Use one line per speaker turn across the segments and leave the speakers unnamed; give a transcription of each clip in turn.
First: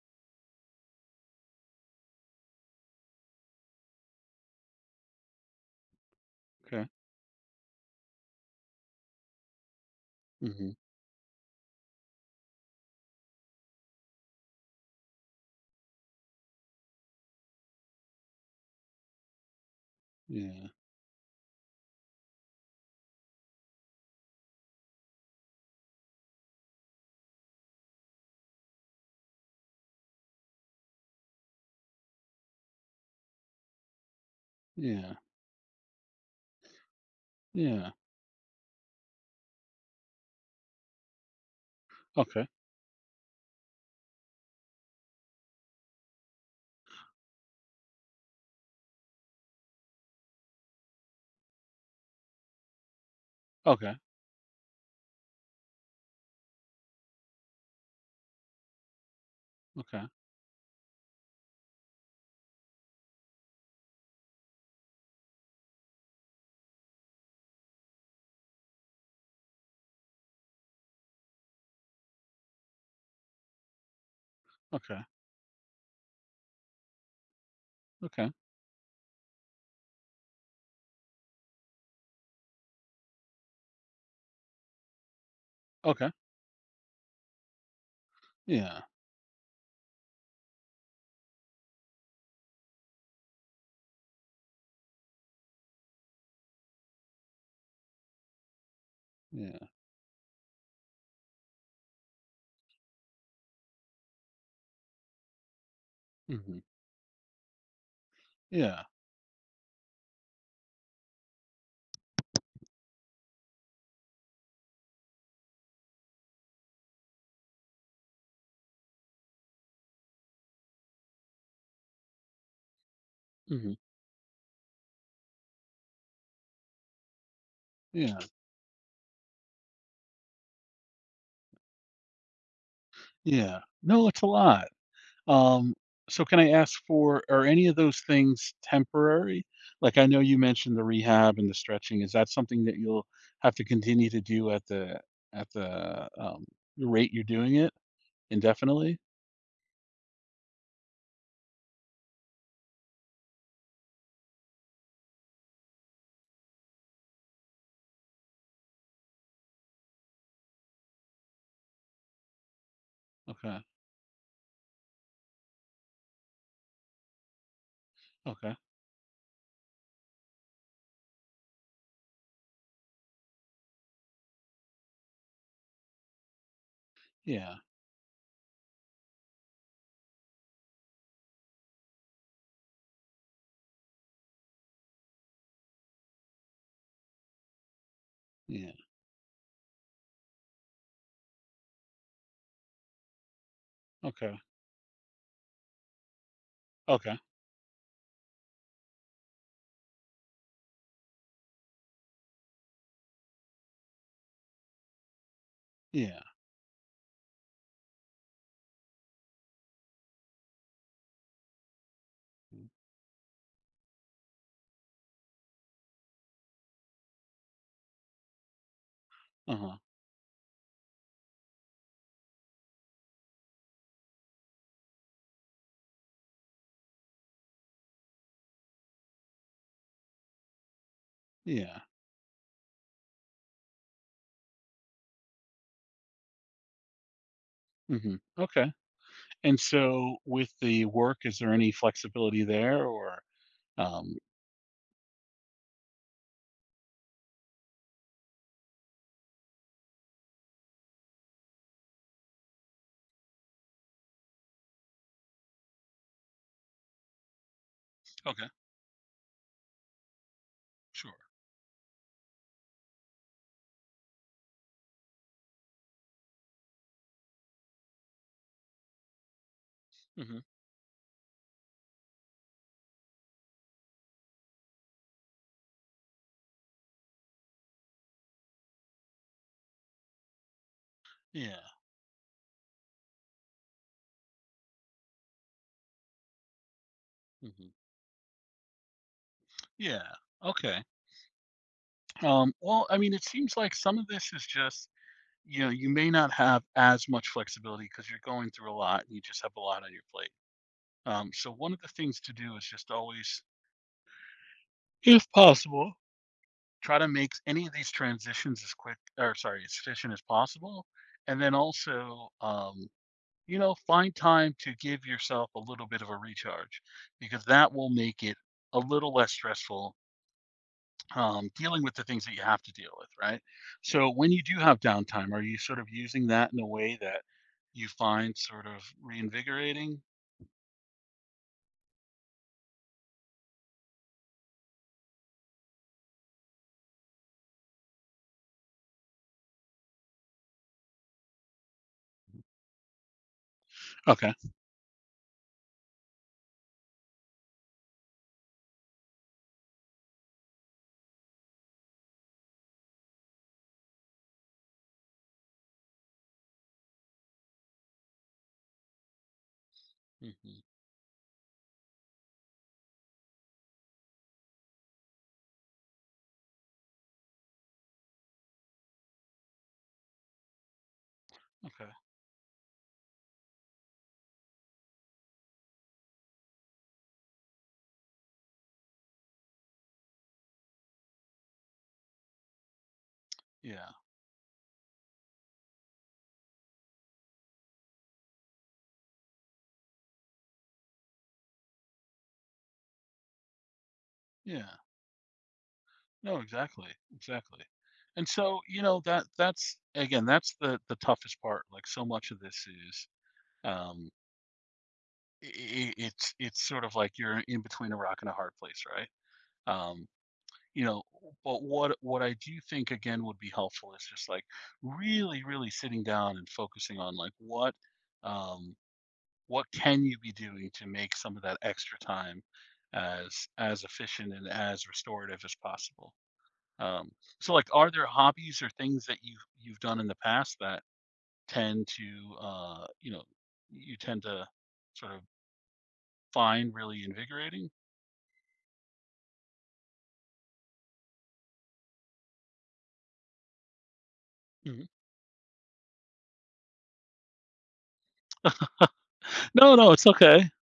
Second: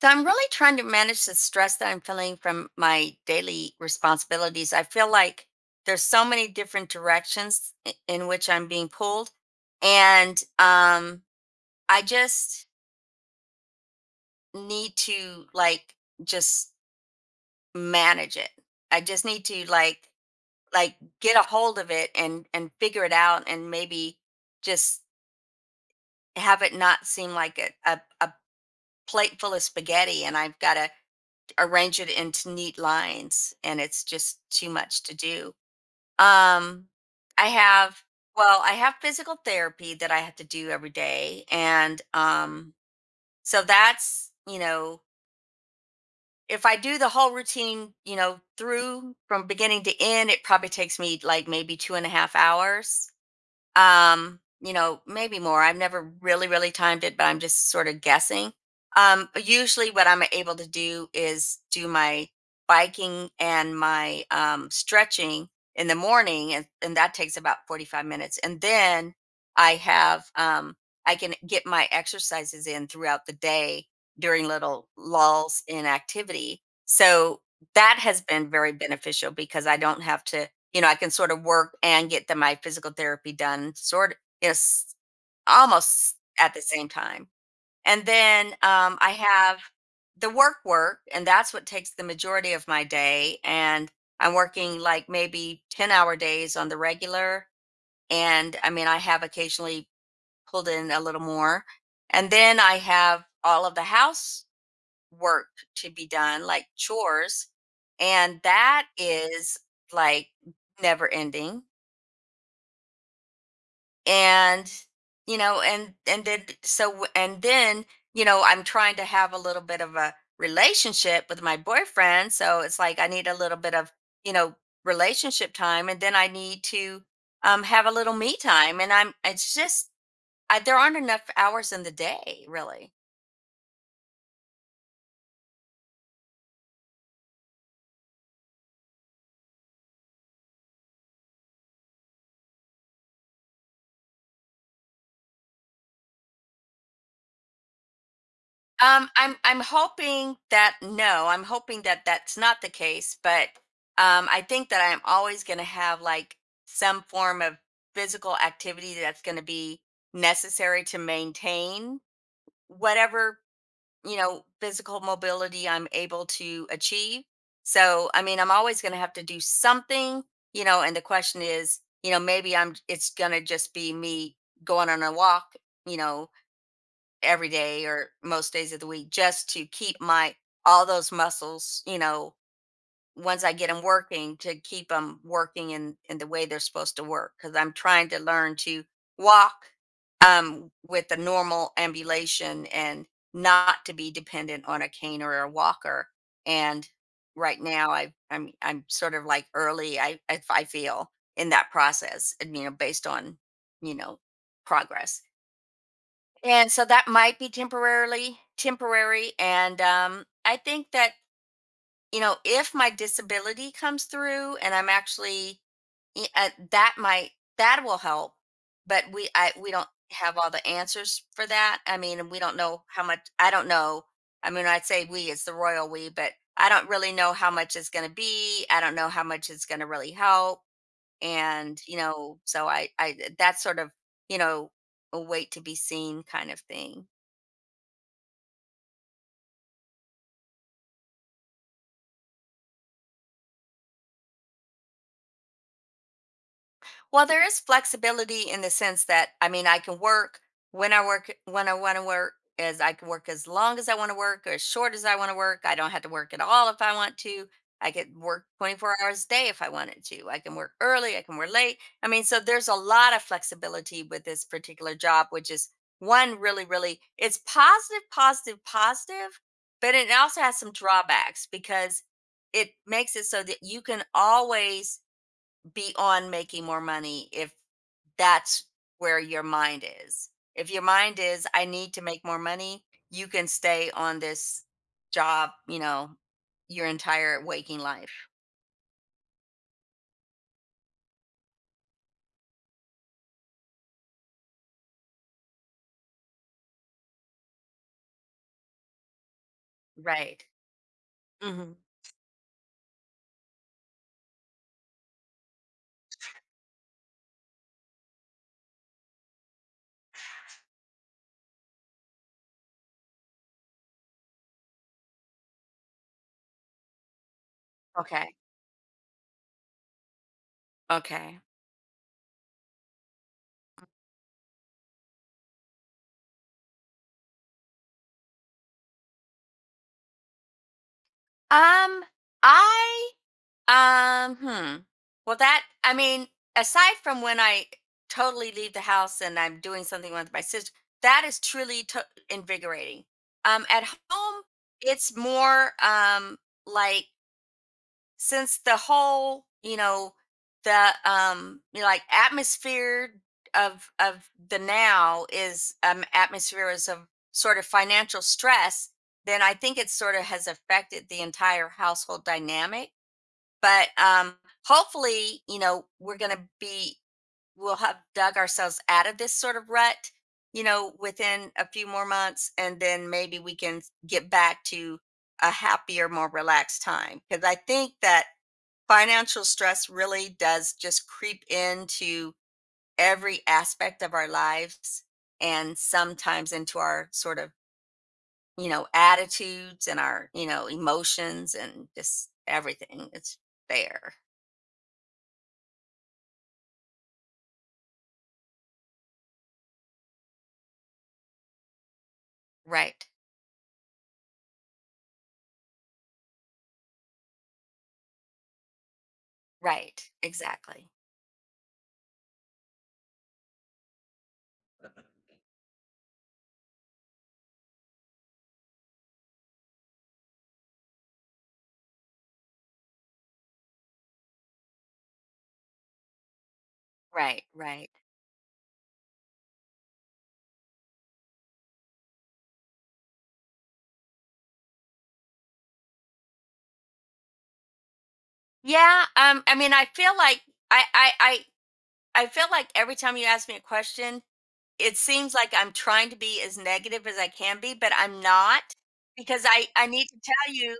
So I'm really trying to manage the stress that I'm feeling from my daily responsibilities. I feel like there's so many
Okay.
different directions in which I'm being pulled and
Mhm.
I just need to like just manage it. I just need to like
Yeah.
like get a hold of it and figure it out and maybe just have it not seem like a plate full of spaghetti and I've got to arrange it into neat lines and it's just too much
Yeah.
to do. Um I
Yeah.
have well, I have physical therapy that I have to do every day and
Okay.
so that's, you know, if I do the whole routine, you know, through from beginning to end, it probably takes me like maybe 2.5 hours.
Okay.
You know, maybe more. I've never really timed it, but I'm just sort of guessing. But usually
Okay.
what I'm able to do is do my biking and my stretching in the morning, and that takes about 45 minutes. And then I have I can get my exercises in throughout the day during little
Okay.
lulls in activity, so that has
Okay.
been very beneficial because I don't have to, you know, I can sort of work and get the my physical therapy done sort yes,
Okay.
almost at the same time. And then,
Yeah.
I have the work work, and that's what takes the majority of my day, and I'm working, like, maybe ten-hour days on the regular, and, I mean, I have
Yeah.
occasionally pulled in a little more. And then I have all of the house work to be done,
Mhm.
like chores, and
Yeah.
that is, like, never ending. And and then so and then I'm trying to have a little bit of a relationship with my boyfriend, so it's like I need a little bit
Mhm.
of, you know, relationship time, and then I need to have a little
Yeah.
me time and I'm it's just I, there aren't enough hours in the day really.
Yeah. No, it's a lot. Um, so can I ask for are any of those things temporary? Like I know you mentioned the rehab and the stretching. Is that something that you'll have to continue to do at the rate you're doing it indefinitely?
I'm hoping that no, I'm hoping that that's not the case, but I think that I'm always going to have like some form of physical activity that's going to be necessary to maintain whatever,
Okay.
you know, physical mobility I'm able to achieve. So, I mean, I'm
Okay.
always going to have to do something, you know. And the question is, you know, maybe I'm it's going to just be me going on a walk, you know, every
Yeah.
day or most days of the week, just to keep my all those muscles, you know, once I get them working, to keep them working in the way they're supposed to work, cuz I'm trying to learn
Yeah.
to walk with a normal ambulation and not to be
Okay.
dependent on a cane or a walker. And
Okay.
right now I'm sort of like early I if I feel in that process, and, you know, based on, you know, progress.
Yeah.
And so that might be temporarily temporary. And I think that, you know,
Mm-hmm.
if my disability comes through and I'm actually that might that will help. But we
Uh-huh.
don't have all the answers for that. I mean, and we don't know how much I don't know. I mean, I'd say we it's the royal we, but I don't really know how much it's going to be. I don't know how much it's going to really help. And,
Yeah.
you know, so I that's sort of, you know, a wait to be seen kind of thing.
Okay. And so with the work, is there any flexibility there or um
Well, there is flexibility in the sense that, I mean, I can work when I want to work, as I can work as long as I want to work or as short as I want to work. I don't have to work at all if I want to. I could work
okay,
24 hours a day if I wanted to. I can work
sure.
early, I can work late. I mean, so there's a lot of flexibility with this particular job, which is one really, really it's positive, positive, positive, but it
hmm
also has some drawbacks, because it makes it so that you can always beyond making more money if that's where your mind is. If your mind is,
Yeah.
I need to make more money, you can stay on this job, you know, your entire
hmm
waking life.
Yeah. Okay. Well, I mean, it seems like some of this is just, you know, you may not have as much flexibility because you're going through a lot and you just have a lot on your plate.
Right.
So
Hmm.
one of the things to do is just always, if possible, try to make any of these transitions as quick or, sorry, as efficient as possible. And then also, you know, find time to give yourself a little bit of a recharge, because that will make
Okay.
it a little less stressful
Okay.
dealing with the things that you have to deal with, right? So when you do have downtime, are you sort of using that in a way that you find sort of reinvigorating?
Um, I Um, hmm. Well, that, I mean, aside from when I totally leave the house and I'm doing something with my sister, that is truly invigorating. At
Okay.
home, it's more like since the whole, you know, the you know, like atmosphere of the now is atmosphere is of sort of financial stress, then I think it sort of has
hmm
affected the entire household dynamic. But hopefully, you know, we're going to be we'll have dug ourselves out of this sort of rut, you know, within a few
Okay.
more months, and then maybe we can get back to a happier, more relaxed time, because I think that financial stress really does just creep into every
Yeah.
aspect of our lives, and sometimes into our sort of, you know, attitudes and our, you know, emotions and just everything. It's there.
Yeah. No, exactly. Exactly. And so, you know, that's again, that's the toughest part. Like, so much of this
Right.
is um it's, sort of like you're in between a rock and a hard place, right? Um,
Right.
you
Exactly.
know, but what I do think again would be helpful is just like really, really sitting down and focusing on like um, what can you be doing to make some of that extra time as efficient and as restorative as possible. Um,
Right.
so, like,
Right.
are there hobbies or things that you've done in the past that tend to you know, you tend to sort of find really invigorating?
Yeah. I mean, I feel like I, I, I, I feel like every time you ask me a question,
Mhm.
it seems like I'm trying to be as negative as I can be, but I'm not, because
No,
I
no, it's
need to
okay.
tell you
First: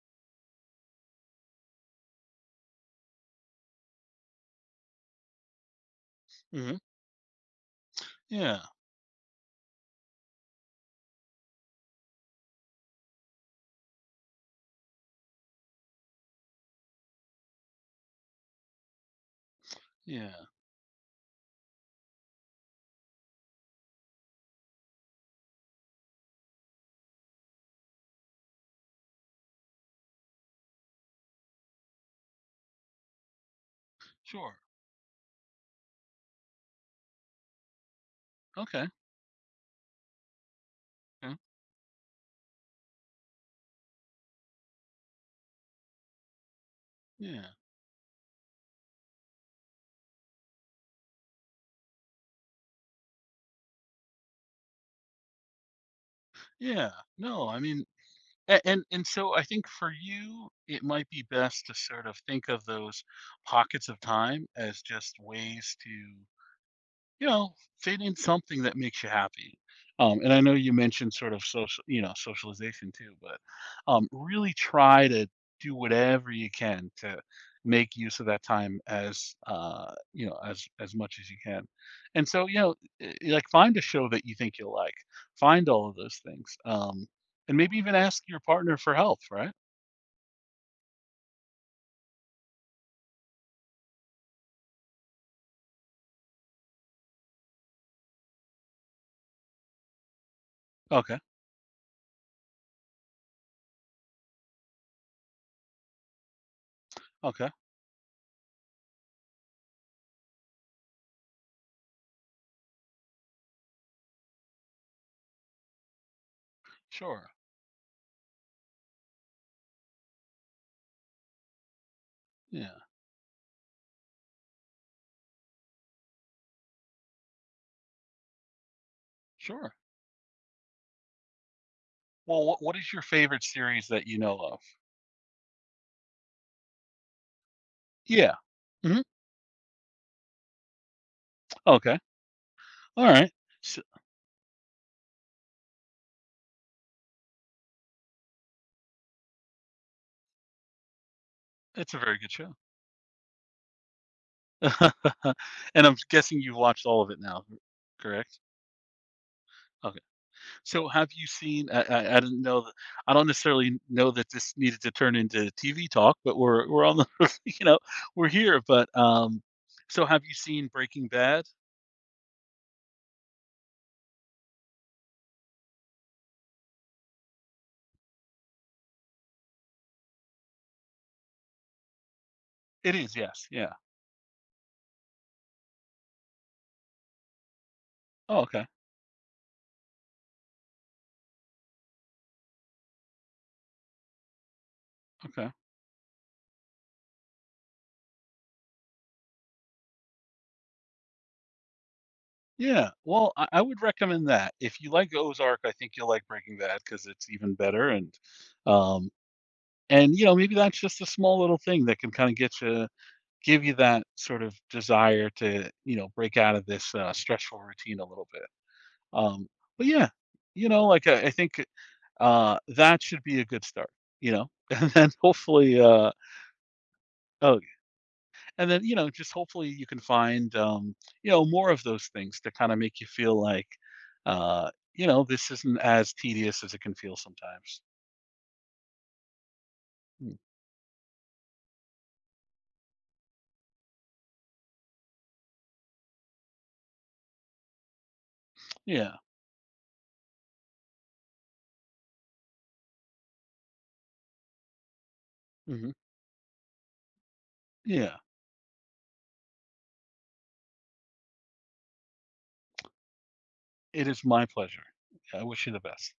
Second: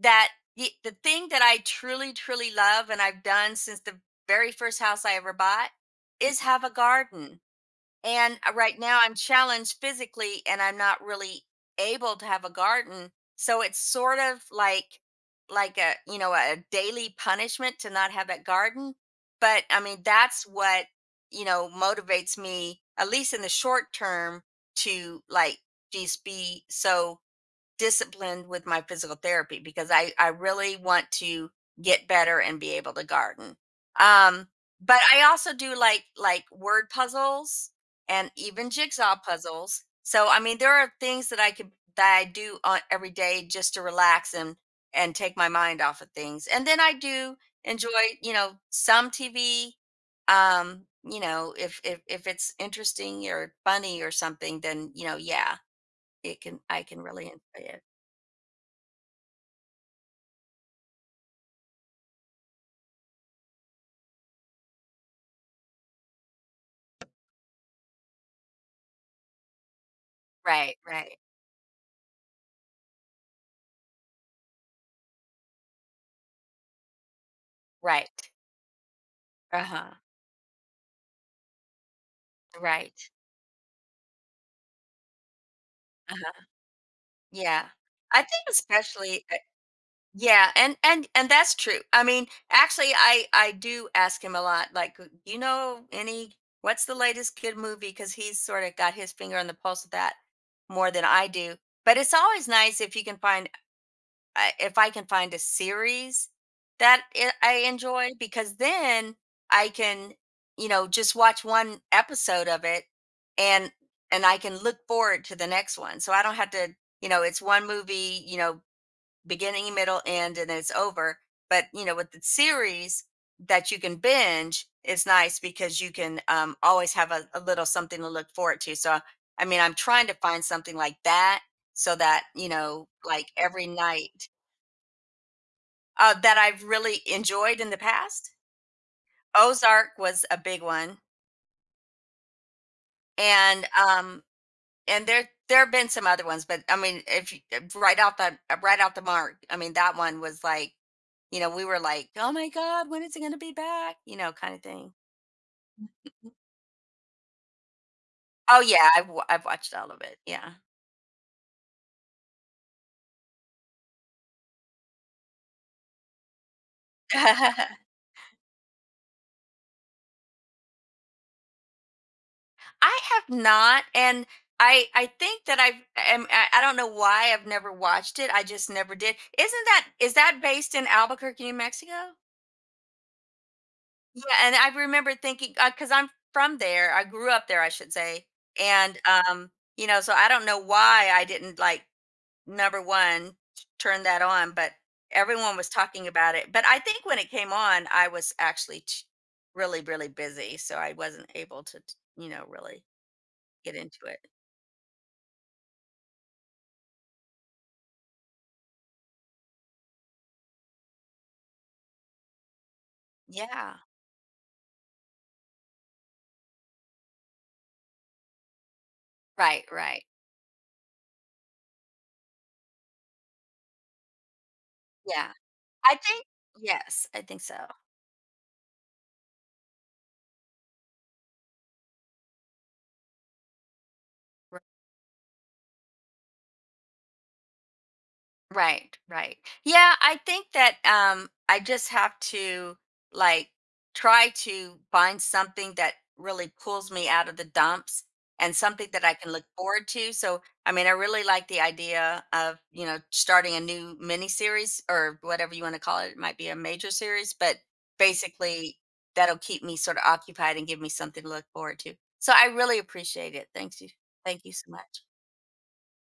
that the thing that I truly, truly love and I've done since the very first house I ever bought is have a
Mhm.
garden. And
Yeah,
right now I'm challenged physically and I'm not really able to have a garden. So it's sort of like a, you know, a daily punishment to not have that garden. But I mean, that's
yeah,
what, you know, motivates me, at least in the short term, to like just be so disciplined with my physical therapy, because I really want to get better and be able to garden. Um,
sure.
but I also do like word puzzles and even
Okay.
jigsaw puzzles. So I mean, there are things
Yeah.
that I could that I do on every day just to relax and take my mind off of things. And then I do
Yeah,
enjoy, you know, some TV. You know, if if it's interesting or funny or something, then you know, yeah, it can I
yeah.
can really
No, I
enjoy it.
mean, a and so I think for you, it might be best to sort of think of those pockets of time as just ways to, you know, fit in something that makes you happy. And I know you
Right,
mentioned
right,
sort of social, you know, socialization too, but really try to do whatever you can to make use of
right.
that time as,
Uh-huh.
you know, as much as you can. And so, you know,
Right.
like, find a show that you think you'll like. Find all of those
Uh-huh.
things, and
Yeah.
maybe even
I
ask your
think
partner for help.
especially
Right?
yeah, and and that's true. I mean, actually I do ask him a lot like, "Do you know any what's the latest good movie?" Because he's sort of got his finger on the pulse of that more than
Okay.
I do. But it's always nice if you can find if I can find a series that
Okay.
I enjoy, because then I can, you know, just watch one episode of it, and I can look forward to the next one. So I don't have to, you know,
Sure.
it's one movie, you know, beginning, middle, end, and then it's over. But you know, with the
Yeah.
series that you can binge, it's nice because you can always have a little something to look forward to. So I mean,
Sure.
I'm trying to find something like that, so that
Well,
you
what
know,
is your
like,
favorite
every
series that you
night
know of?
that I've really enjoyed in the past.
Yeah. hmm
Ozark was a big one,
Okay. All right.
and
So
um, and there have been some other ones, but I mean, if you, right out the mark, I mean that one was like, you know, we were
it's a
like,
very good
oh my
show.
god, when is it going to be back? You know, kind of thing.
And I'm guessing you've watched all of it now, correct?
Oh yeah, I've watched all
Okay.
of it. Yeah,
So have you seen I didn't know that I don't necessarily know that this needed to turn into TV talk, but we're on the, you know, we're here, but, so have you seen Breaking Bad?
I have not, and I think that I don't know why I've never watched it. I just never did. Isn't that is that based in Albuquerque, New Mexico?
It is, yes, yeah.
Yeah, and I remember thinking because 'cause I'm from there, I grew up there, I should say,
Oh, okay,
and, you know, so I don't know why I didn't, like, number 1, t turn that on, but
okay.
everyone was talking about it, but I think when it came on, I was actually ch really, really busy, so I wasn't able to t you know, really
Yeah, well, I
get
would
into it.
recommend that. If you like Ozark, I think you'll like Breaking Bad because it's even better. And, um and, you know, maybe that's just a small little thing that can kinda get you give you
Yeah.
that sort of desire to, you know, break out of this, stressful routine a little bit. Um,
Right,
but
right.
yeah, you know, like, I think, that should be a good start, you know? And then
Yeah.
hopefully,
I think yes, I think so.
oh, and then, you know, just hopefully you can find, you know, more of those things to kind of make you feel like, uh, you know, this isn't as tedious as it can feel sometimes.
Right, right. Yeah, I
Mm.
think that I just have to like try to find something that really pulls me out of the dumps and something that I
Yeah.
can look forward to. So, I mean, I really like the idea of, you know, starting a new mini series or whatever you want to
hmm
call it. It might be a major series, but
Yeah.
basically that'll keep me sort of occupied and give me something to look forward to. So, I really appreciate it. Thanks you.
It is
Thank
my
you so
pleasure.
much.
I wish you the best.